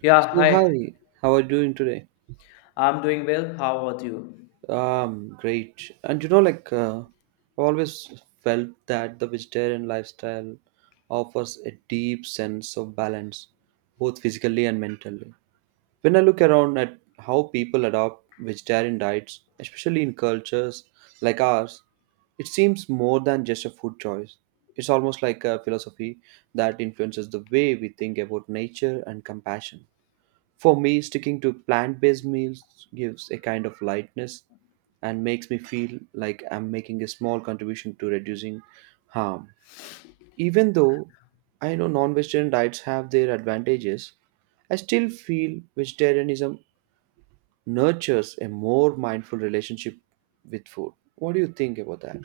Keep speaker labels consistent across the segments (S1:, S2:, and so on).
S1: Yeah,
S2: So
S1: hi.
S2: hi, how are you doing today?
S1: I'm doing well. How about you?
S2: Great. And I've always felt that the vegetarian lifestyle offers a deep sense of balance, both physically and mentally. When I look around at how people adopt vegetarian diets, especially in cultures like ours, it seems more than just a food choice. It's almost like a philosophy that influences the way we think about nature and compassion. For me, sticking to plant based meals gives a kind of lightness and makes me feel like I'm making a small contribution to reducing harm. Even though I know non vegetarian diets have their advantages, I still feel vegetarianism nurtures a more mindful relationship with food. What do you think about that?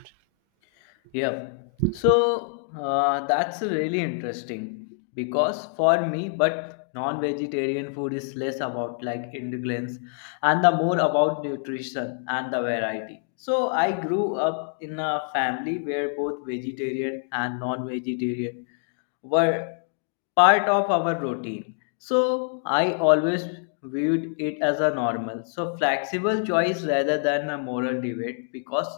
S1: Yeah. So that's really interesting because for me, but non-vegetarian food is less about like ingredients and the more about nutrition and the variety. So I grew up in a family where both vegetarian and non-vegetarian were part of our routine. So I always viewed it as a normal. So flexible choice rather than a moral debate because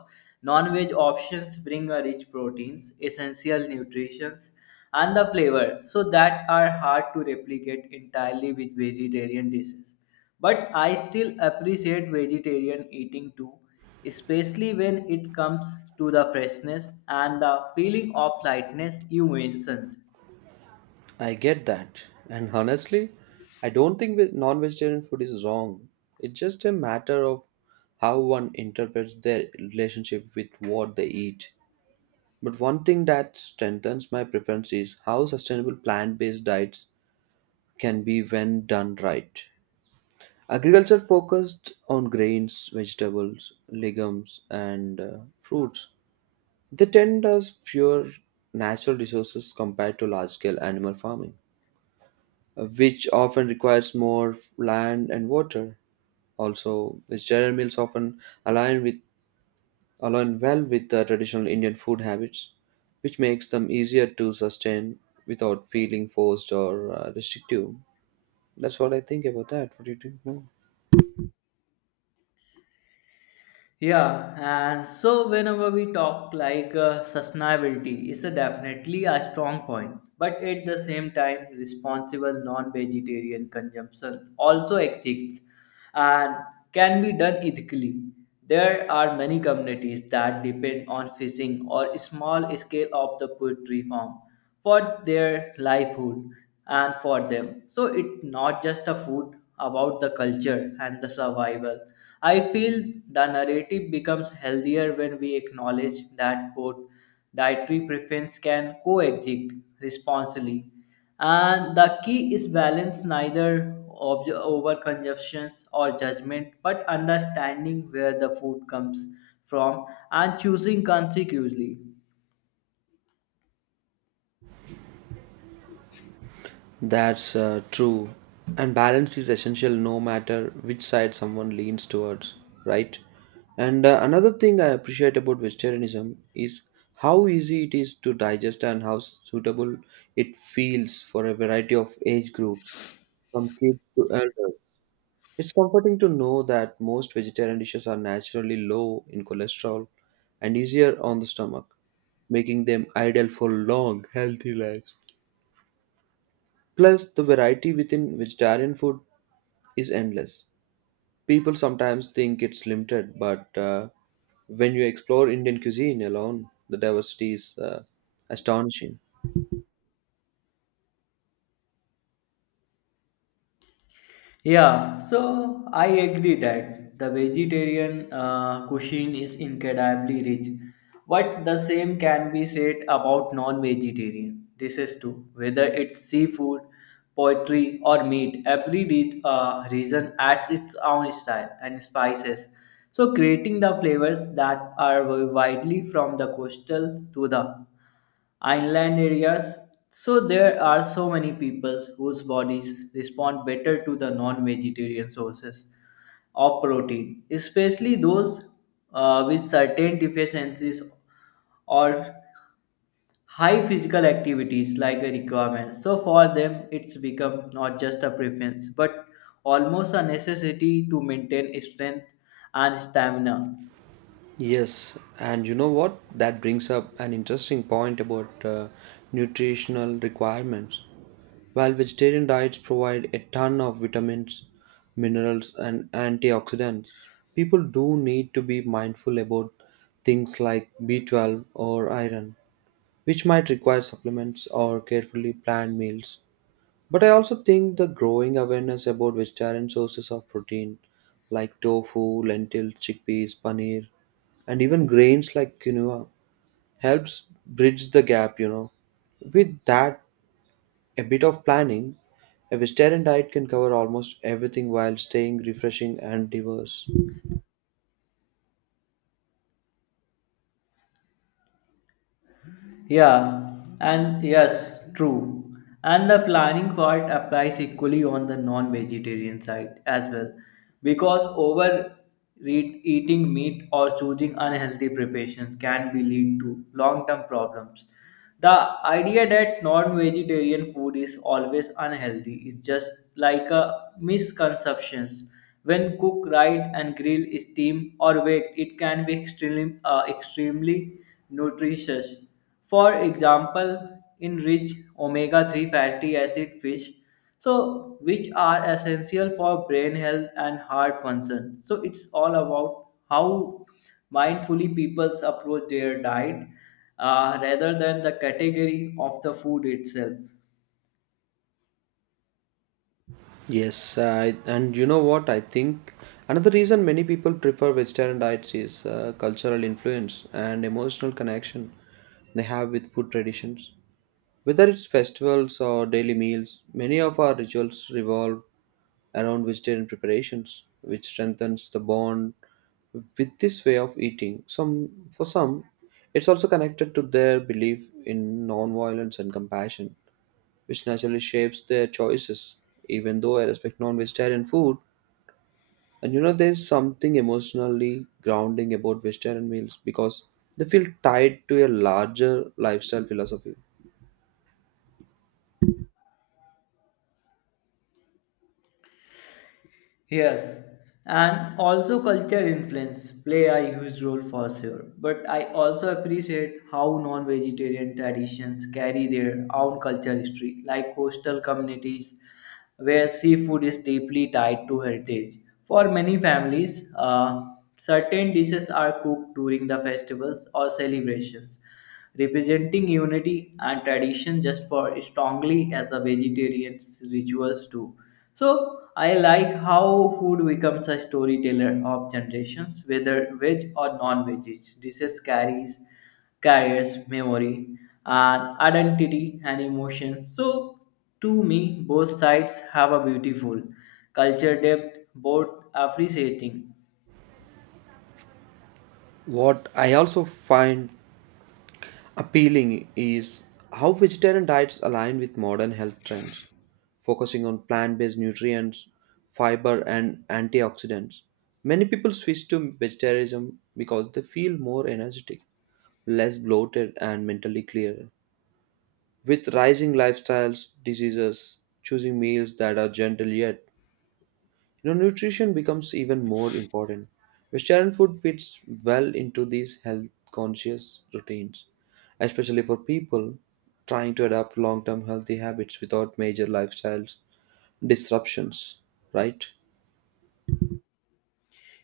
S1: non-veg options bring a rich proteins, essential nutrients, and the flavor so that are hard to replicate entirely with vegetarian dishes. But I still appreciate vegetarian eating too, especially when it comes to the freshness and the feeling of lightness you mentioned.
S2: I get that. And honestly, I don't think non-vegetarian food is wrong. It's just a matter of how one interprets their relationship with what they eat. But one thing that strengthens my preference is how sustainable plant-based diets can be when done right. Agriculture focused on grains, vegetables, legumes, and fruits. They tend us fewer natural resources compared to large-scale animal farming, which often requires more land and water. Also, vegetarian meals often align with align well with the traditional Indian food habits, which makes them easier to sustain without feeling forced or restrictive. That's what I think about that. What do you think? No?
S1: Yeah, and so whenever we talk sustainability is a definitely a strong point, but at the same time, responsible non-vegetarian consumption also exists and can be done ethically. There are many communities that depend on fishing or small scale of the poultry farm for their livelihood and for them. So it's not just a food about the culture and the survival. I feel the narrative becomes healthier when we acknowledge that both dietary preference can coexist responsibly and the key is balance neither over consumptions or judgment but understanding where the food comes from and choosing consecutively.
S2: That's true. And balance is essential no matter which side someone leans towards, right? And another thing I appreciate about vegetarianism is how easy it is to digest and how suitable it feels for a variety of age groups, from kids to elders. It's comforting to know that most vegetarian dishes are naturally low in cholesterol and easier on the stomach, making them ideal for long, healthy lives. Plus, the variety within vegetarian food is endless. People sometimes think it's limited, but when you explore Indian cuisine alone, the diversity is astonishing.
S1: Yeah, so I agree that the vegetarian cuisine is incredibly rich, but the same can be said about non-vegetarian dishes too. Whether it's seafood, poultry, or meat, every region adds its own style and spices, so creating the flavors that are widely from the coastal to the inland areas. So there are so many peoples whose bodies respond better to the non-vegetarian sources of protein, especially those with certain deficiencies or high physical activities like a requirement. So for them, it's become not just a preference, but almost a necessity to maintain strength and stamina.
S2: Yes, and you know what? That brings up an interesting point about nutritional requirements. While vegetarian diets provide a ton of vitamins, minerals, and antioxidants, people do need to be mindful about things like B12 or iron, which might require supplements or carefully planned meals. But I also think the growing awareness about vegetarian sources of protein, like tofu, lentils, chickpeas, paneer, and even grains like quinoa helps bridge the gap, you know, with that a bit of planning, a vegetarian diet can cover almost everything while staying refreshing and diverse.
S1: Yeah, and yes, true. And the planning part applies equally on the non vegetarian side as well. Because over eating meat or choosing unhealthy preparations can be lead to long term problems. The idea that non vegetarian food is always unhealthy is just like a misconception. When cooked right and grilled, steamed or baked, it can be extremely nutritious for example, in rich omega 3 fatty acid fish, so which are essential for brain health and heart function. So it's all about how mindfully people approach their diet rather than the category of the food itself.
S2: Yes, I, and you know what I think, another reason many people prefer vegetarian diets is cultural influence and emotional connection they have with food traditions. Whether it's festivals or daily meals, many of our rituals revolve around vegetarian preparations, which strengthens the bond with this way of eating. Some for some, it's also connected to their belief in non-violence and compassion, which naturally shapes their choices. Even though I respect non-vegetarian food, and you know, there's something emotionally grounding about vegetarian meals because they feel tied to a larger lifestyle philosophy.
S1: Yes, and also culture influence play a huge role for sure. But I also appreciate how non-vegetarian traditions carry their own cultural history, like coastal communities where seafood is deeply tied to heritage. For many families, certain dishes are cooked during the festivals or celebrations representing unity and tradition just for strongly as a vegetarian rituals too. So I like how food becomes a storyteller of generations, whether veg or non-veg dishes carries carriers memory and identity and emotion. So to me, both sides have a beautiful culture depth, both appreciating.
S2: What I also find appealing is how vegetarian diets align with modern health trends, focusing on plant based nutrients, fiber, and antioxidants. Many people switch to vegetarianism because they feel more energetic, less bloated, and mentally clearer. With rising lifestyles, diseases, choosing meals that are gentle yet, you know, nutrition becomes even more important. Vegetarian food fits well into these health conscious routines, especially for people trying to adapt long term healthy habits without major lifestyle disruptions, right?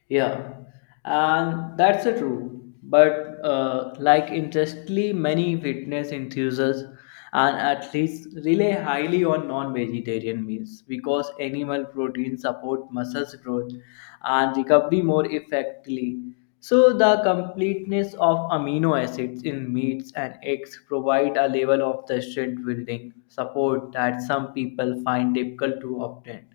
S1: Yeah, and that's a true. But like interestingly, many fitness enthusiasts and athletes rely highly on non-vegetarian meals because animal protein support muscles growth and recovery more effectively. So the completeness of amino acids in meats and eggs provide a level of the strength building support that some people find difficult to obtain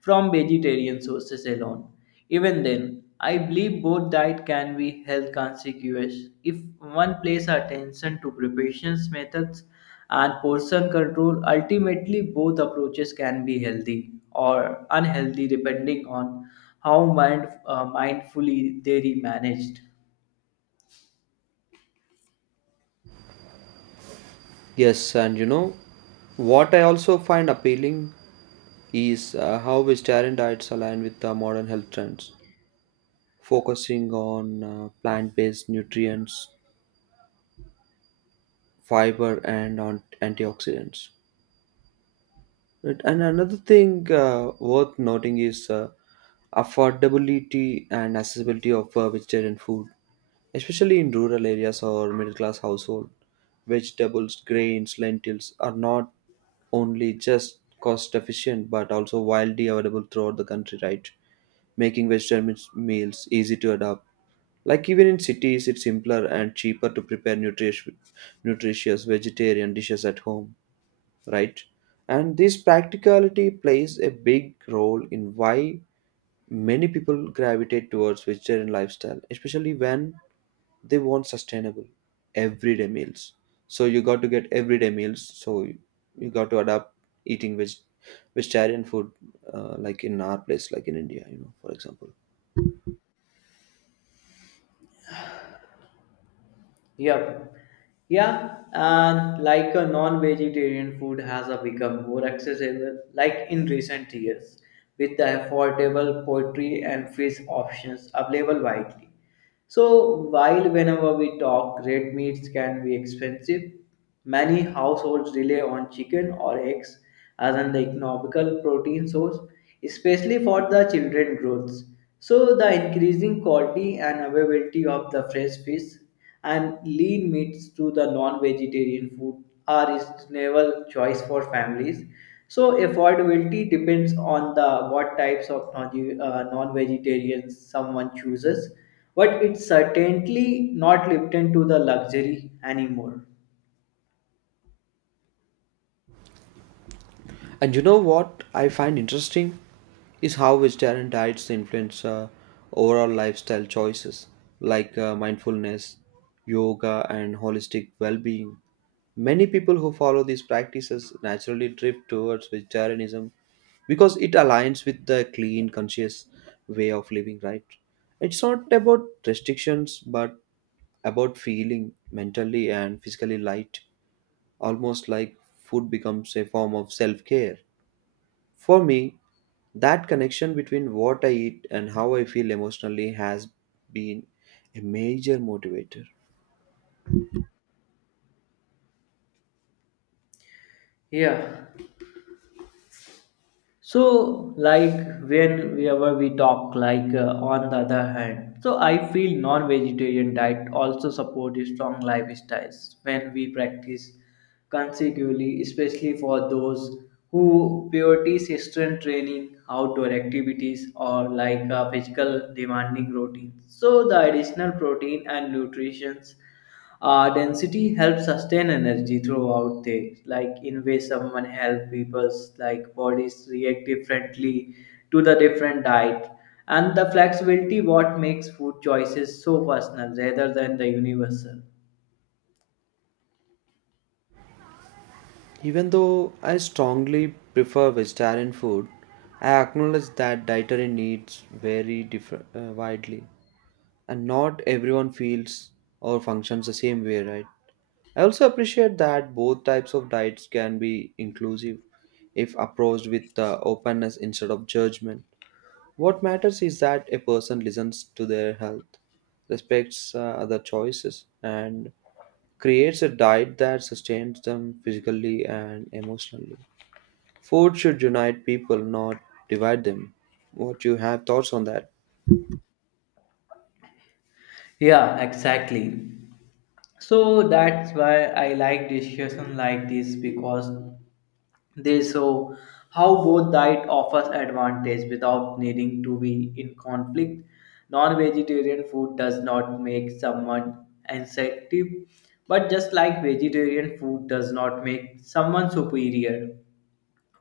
S1: from vegetarian sources alone. Even then, I believe both diet can be health conscious if one places attention to preparation methods and portion control. Ultimately, both approaches can be healthy or unhealthy depending on how mindfully they are managed.
S2: Yes, and you know, what I also find appealing is how vegetarian diets align with the modern health trends, focusing on plant based nutrients, fiber, and on antioxidants. Right. And another thing worth noting is affordability and accessibility of vegetarian food, especially in rural areas or middle class household. Vegetables, grains, lentils are not only just cost efficient but also widely available throughout the country, right? Making vegetarian meals easy to adapt. Like even in cities, it's simpler and cheaper to prepare nutritious vegetarian dishes at home, right? And this practicality plays a big role in why many people gravitate towards vegetarian lifestyle, especially when they want sustainable everyday meals. So you got to get everyday meals. So you got to adapt eating vegetarian food, like in our place, like in India, you know, for example.
S1: Yep. Yeah, and like a non-vegetarian food has a become more accessible, like in recent years, with the affordable poultry and fish options available widely. So while whenever we talk, red meats can be expensive, many households rely on chicken or eggs as an economical protein source, especially for the children growths. So the increasing quality and availability of the fresh fish and lean meats to the non-vegetarian food are reasonable choice for families. So affordability depends on the what types of non-vegetarians someone chooses, but it's certainly not limited to the luxury anymore.
S2: And you know what I find interesting is how vegetarian diets influence overall lifestyle choices like mindfulness, yoga, and holistic well being. Many people who follow these practices naturally drift towards vegetarianism because it aligns with the clean, conscious way of living, right? It's not about restrictions but about feeling mentally and physically light, almost like food becomes a form of self care. For me, that connection between what I eat and how I feel emotionally has been a major motivator.
S1: Yeah. So whenever we talk, on the other hand, so I feel non-vegetarian diet also support strong lifestyles when we practice consecutively, especially for those who prioritize strength training, outdoor activities, or physical demanding routines. So the additional protein and nutrition density helps sustain energy throughout days, like in way someone help people's like bodies react differently to the different diet. And the flexibility what makes food choices so personal rather than the universal.
S2: Even though I strongly prefer vegetarian food, I acknowledge that dietary needs vary widely, and not everyone feels or functions the same way, right? I also appreciate that both types of diets can be inclusive if approached with openness instead of judgment. What matters is that a person listens to their health, respects other choices, and creates a diet that sustains them physically and emotionally. Food should unite people, not divide them. What you have thoughts on that?
S1: Yeah, exactly. So that's why I like discussion like this because they show how both diet offers advantage without needing to be in conflict. Non-vegetarian food does not make someone insensitive, but just like vegetarian food does not make someone superior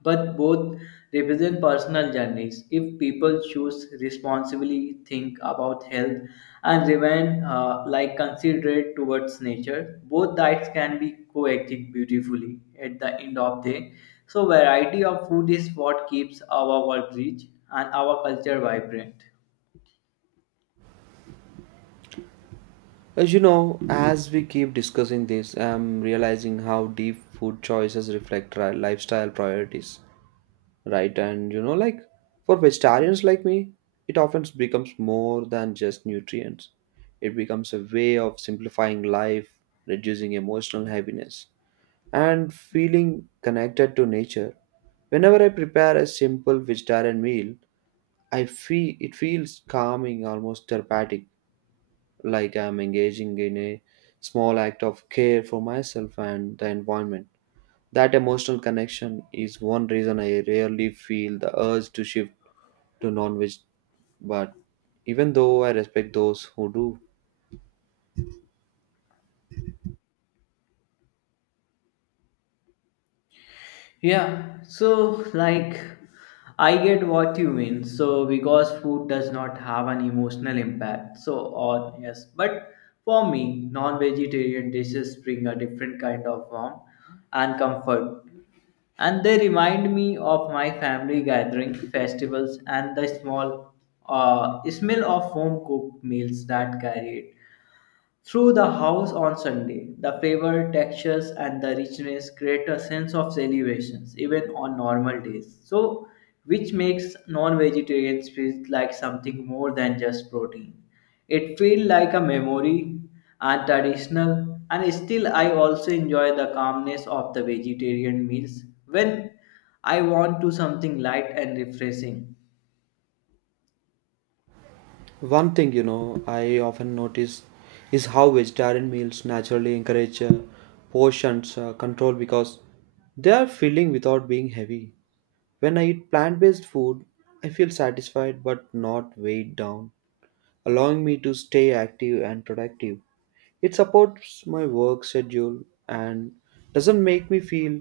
S1: but both represent personal journeys. If people choose responsibly, think about health, and remain like considerate towards nature, both diets can be coexist beautifully at the end of day. So variety of food is what keeps our world rich and our culture vibrant.
S2: As you know, as we keep discussing this, I'm realizing how deep food choices reflect our lifestyle priorities, right? And you know, like, for vegetarians like me, it often becomes more than just nutrients. It becomes a way of simplifying life, reducing emotional heaviness, and feeling connected to nature. Whenever I prepare a simple vegetarian meal, I feel it feels calming, almost therapeutic, like I'm engaging in a small act of care for myself and the environment. That emotional connection is one reason I rarely feel the urge to shift to non-veg, but even though I respect those who do.
S1: Yeah, so like I get what you mean. So because food does not have an emotional impact. So or yes, but for me, non-vegetarian dishes bring a different kind of warmth and comfort. And they remind me of my family gathering, festivals, and the small smell of home cooked meals that carry it. Through the house on Sunday, the flavor, textures, and the richness create a sense of celebrations even on normal days. So, which makes non-vegetarians feel like something more than just protein. It feels like a memory and traditional, and still I also enjoy the calmness of the vegetarian meals when I want to something light and refreshing.
S2: One thing, you know, I often notice is how vegetarian meals naturally encourage portions control, because they are filling without being heavy. When I eat plant-based food, I feel satisfied but not weighed down, allowing me to stay active and productive. It supports my work schedule and doesn't make me feel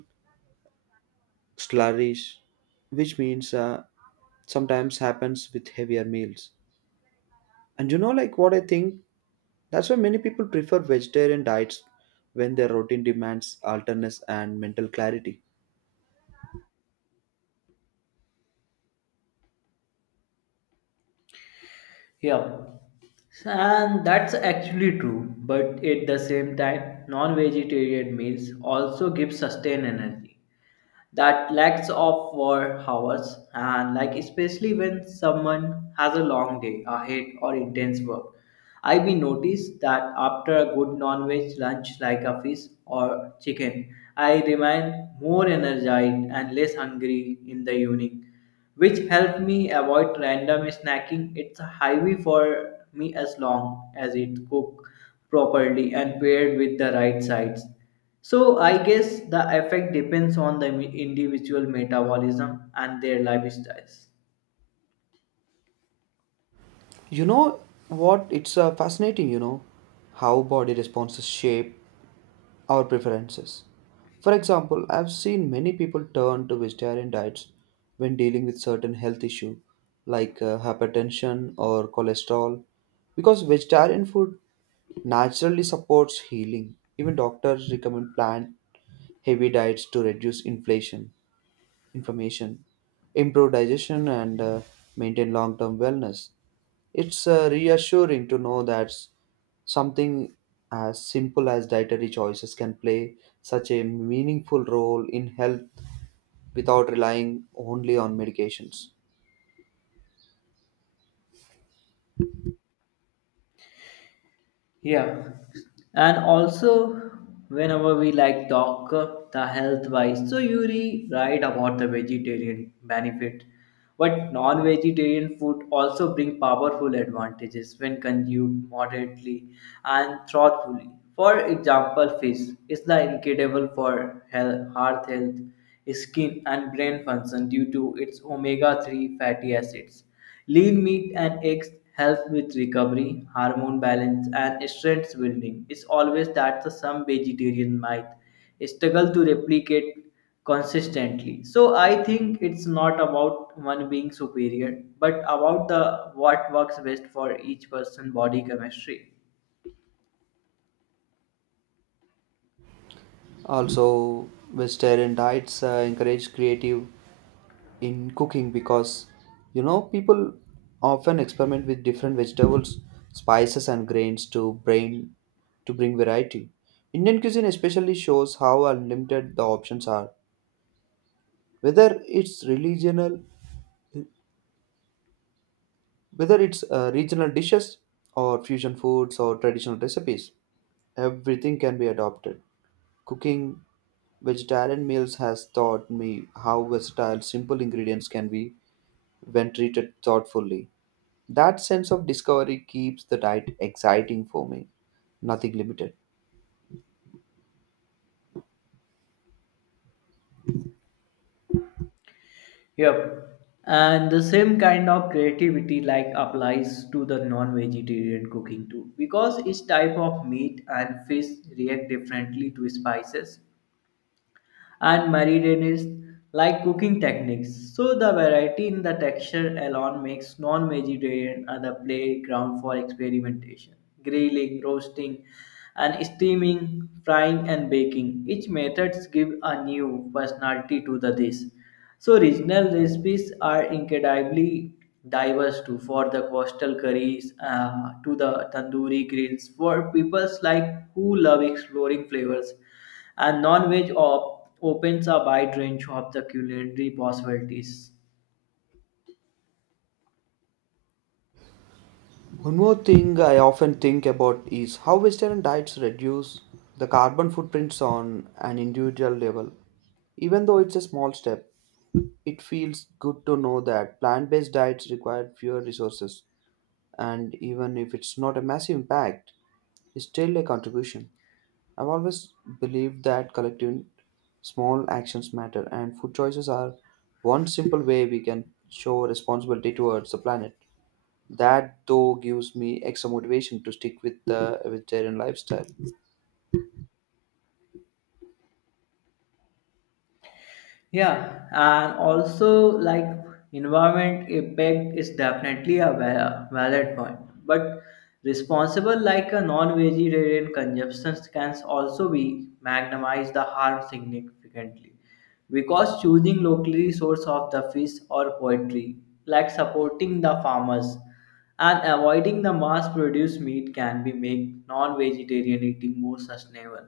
S2: sluggish, which means sometimes happens with heavier meals. And you know, like, what I think? That's why many people prefer vegetarian diets when their routine demands alertness and mental clarity.
S1: Yeah, and that's actually true. But at the same time, non vegetarian meals also give sustained energy that lacks of work hours and like especially when someone has a long day ahead or intense work I be noticed that after a good non-veg lunch like a fish or chicken I remain more energized and less hungry in the evening which help me avoid random snacking it's a highway for me as long as it cooked properly and paired with the right sides so I guess the effect depends on the individual metabolism and their lifestyles.
S2: You know what? It's fascinating, you know, how body responses shape our preferences. For example, I've seen many people turn to vegetarian diets when dealing with certain health issue like hypertension or cholesterol, because vegetarian food naturally supports healing. Even doctors recommend plant heavy diets to reduce inflammation, improve digestion, and maintain long term wellness. It's reassuring to know that something as simple as dietary choices can play such a meaningful role in health without relying only on medications.
S1: Yeah, and also whenever we like talk the health wise, so you re write about the vegetarian benefit, but non-vegetarian food also bring powerful advantages when consumed moderately and thoughtfully. For example, fish is the incredible for health, heart health, skin and brain function due to its omega-3 fatty acids. Lean meat and eggs help with recovery, hormone balance, and strength building. It's always that the some vegetarian might struggle to replicate consistently. So I think it's not about one being superior, but about the what works best for each person body chemistry.
S2: Also, vegetarian diets encourage creative in cooking, because you know people often experiment with different vegetables, spices, and grains to bring variety. Indian cuisine especially shows how unlimited the options are, whether it's regional, whether it's regional dishes or fusion foods or traditional recipes. Everything can be adopted. Cooking vegetarian meals has taught me how versatile simple ingredients can be when treated thoughtfully. That sense of discovery keeps the diet exciting for me, nothing limited.
S1: Yep. And the same kind of creativity like applies to the non-vegetarian cooking too, because each type of meat and fish react differently to spices and marinates like cooking techniques. So the variety in the texture alone makes non-vegetarian a the playground for experimentation. Grilling, roasting, and steaming, frying and baking. Each methods give a new personality to the dish. So regional recipes are incredibly diverse too, for the coastal curries to the tandoori grills for people like who love exploring flavors and opens a wide range of the culinary possibilities.
S2: One more thing I often think about is how Western diets reduce the carbon footprints on an individual level. Even though it's a small step, it feels good to know that plant based diets require fewer resources, and even if it's not a massive impact, it's still a contribution. I've always believed that collective small actions matter, and food choices are one simple way we can show responsibility towards the planet. That though gives me extra motivation to stick with the vegetarian lifestyle.
S1: Yeah, and also like environment impact is definitely a valid point, but responsible like a non-vegetarian consumption can also be magnetize the harm significantly because choosing locally source of the fish or poultry like supporting the farmers and avoiding the mass-produced meat can be make non-vegetarian eating more sustainable.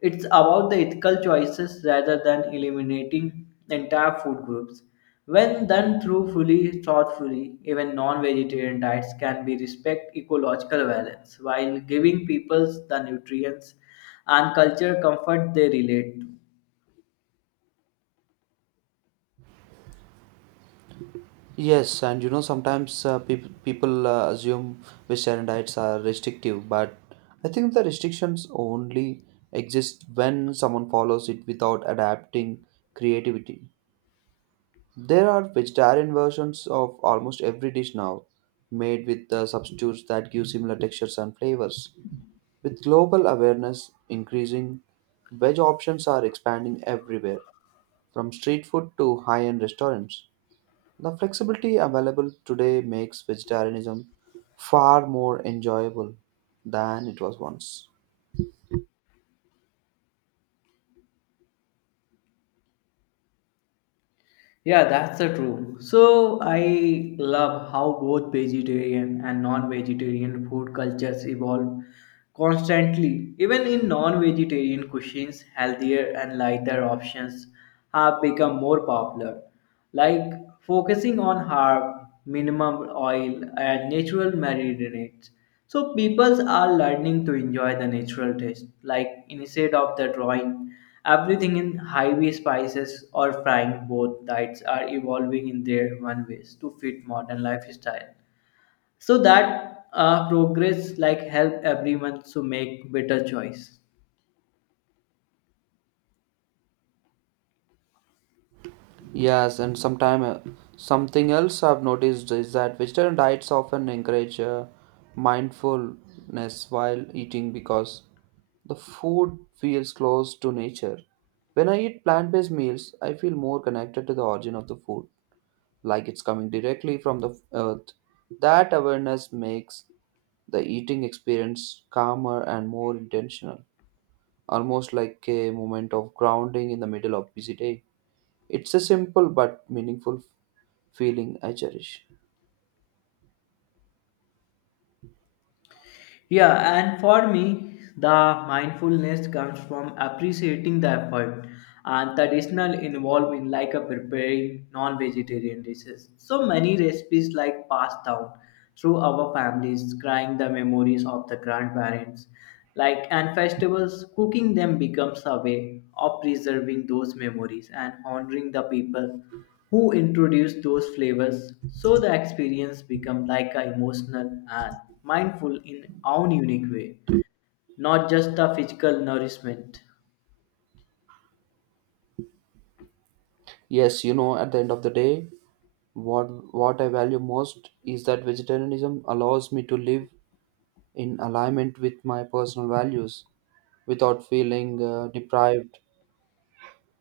S1: It's about the ethical choices rather than eliminating entire food groups. When done through fully thoughtfully, even non-vegetarian diets can be respect ecological balance while giving peoples the nutrients and culture comfort they relate to.
S2: Yes, and you know sometimes people assume vegetarian diets are restrictive, but I think the restrictions only exist when someone follows it without adapting creativity. There are vegetarian versions of almost every dish now, made with substitutes that give similar textures and flavors. With global awareness increasing, veg options are expanding everywhere, from street food to high-end restaurants. The flexibility available today makes vegetarianism far more enjoyable than it was once.
S1: Yeah, that's the true. So I love how both vegetarian and non-vegetarian food cultures evolve constantly. Even in non-vegetarian cuisines, healthier and lighter options have become more popular like focusing on herb, minimum oil, and natural marinades. So people are learning to enjoy the natural taste, like instead of the drawing everything in highway spices or frying both diets are evolving in their one ways to fit modern lifestyle so that progress like help everyone to make better choice.
S2: Yes, and sometime something else I've noticed is that Western diets often encourage mindfulness while eating because the food feels close to nature. When I eat plant-based meals, I feel more connected to the origin of the food, like it's coming directly from the earth. That awareness makes the eating experience calmer and more intentional, almost like a moment of grounding in the middle of busy day. It's a simple but meaningful feeling I cherish.
S1: Yeah, and for me, the mindfulness comes from appreciating the effort and traditional involvement, like a preparing non-vegetarian dishes. So many recipes like passed down through our families, crying the memories of the grandparents, like and festivals, cooking them becomes a way of preserving those memories and honoring the people who introduce those flavors so the experience become like a emotional and mindful in own unique way not just a physical nourishment.
S2: Yes, you know, at the end of the day, what I value most is that vegetarianism allows me to live in alignment with my personal values without feeling deprived.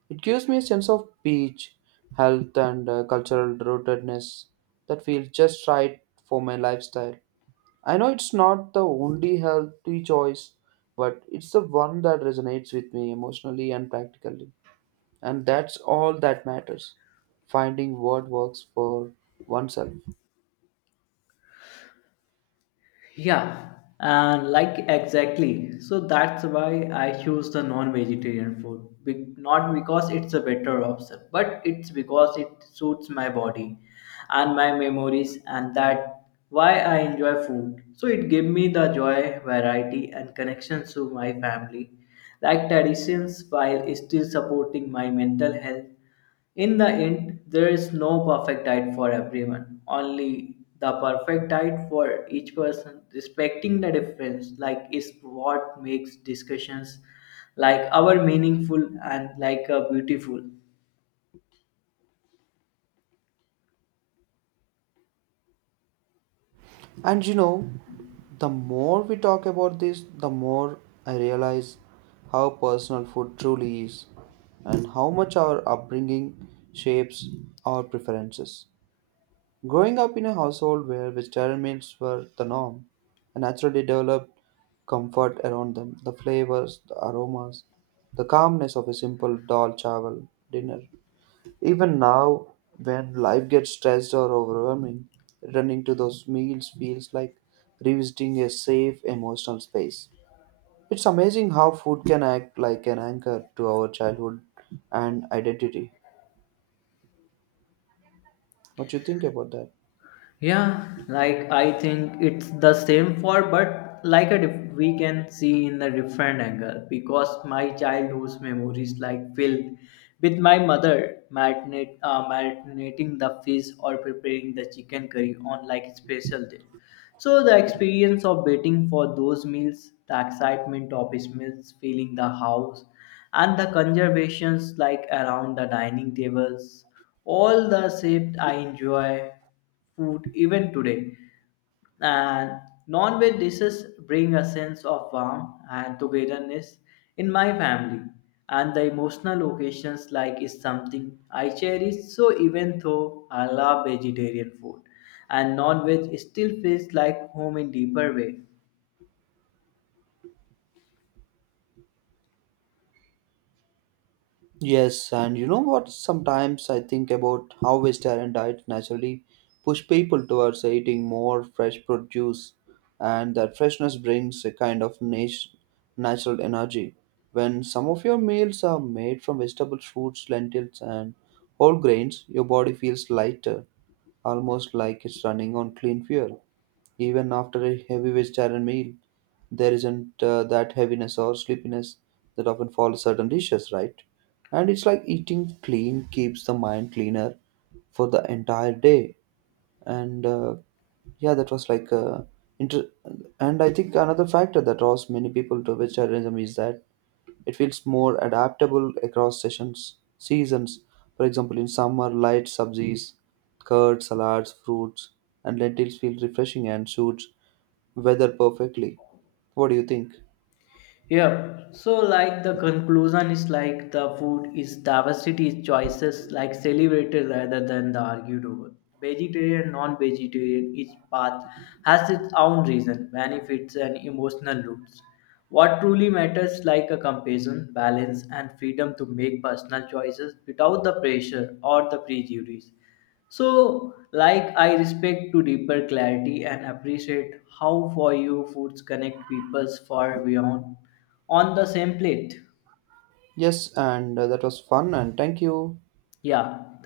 S2: It gives me a sense of peace, health, and cultural rootedness that feels just right for my lifestyle. I know it's not the only healthy choice, but it's the one that resonates with me emotionally and practically. And that's all that matters, finding what works for oneself.
S1: Yeah, and like exactly. So that's why I choose the non-vegetarian food. Not because it's a better option, but it's because it suits my body and my memories, and that why I enjoy food. So it gave me the joy, variety, and connections to my family, like traditions while still supporting my mental health. In the end, there is no perfect diet for everyone, only the perfect diet for each person. Respecting the difference, like, is what makes discussions like our meaningful and beautiful.
S2: And you know, the more we talk about this, the more I realize how personal food truly is and how much our upbringing shapes our preferences. Growing up in a household where vegetarian meals were the norm, I naturally developed comfort around them, the flavors, the aromas, the calmness of a simple dal chawal dinner. Even now, when life gets stressed or overwhelming, running to those meals feels like revisiting a safe emotional space. It's amazing how food can act like an anchor to our childhood and identity. What you think about that?
S1: Yeah, like I think it's the same for, but like a we can see in a different angle because my childhood's memories like filled with my mother marinating the fish or preparing the chicken curry on like special day. So the experience of waiting for those meals, the excitement of smells filling the house, and the conversations like around the dining tables, all the shaped I enjoy food even today. And non-veg dishes bring a sense of warmth and togetherness in my family. And the emotional occasions like is something I cherish. So even though I love vegetarian food and non-veg still feels like home in deeper way.
S2: Yes, and you know what? Sometimes I think about how vegetarian diets naturally push people towards eating more fresh produce, and that freshness brings a kind of natural energy. When some of your meals are made from vegetables, fruits, lentils, and whole grains, your body feels lighter, almost like it's running on clean fuel. Even after a heavy vegetarian meal, there isn't that heaviness or sleepiness that often follows certain dishes, right? And it's like eating clean keeps the mind cleaner for the entire day. And yeah, that was like inter- and I think another factor that draws many people to vegetarianism is that it feels more adaptable across seasons. For example, in summer, light subsies, curds, salads, fruits, and lentils feel refreshing and suits weather perfectly. What do you think?
S1: Yeah. So like the conclusion is like the food is diversity is choices like celebrated rather than the argued over. Vegetarian, non-vegetarian, each path has its own reason, benefits and emotional roots. What truly matters like a compassion, balance and freedom to make personal choices without the pressure or the prejudice. So, like I respect to deeper clarity and appreciate how for you foods connect people's far beyond on the same plate.
S2: Yes, and that was fun, and thank you.
S1: Yeah,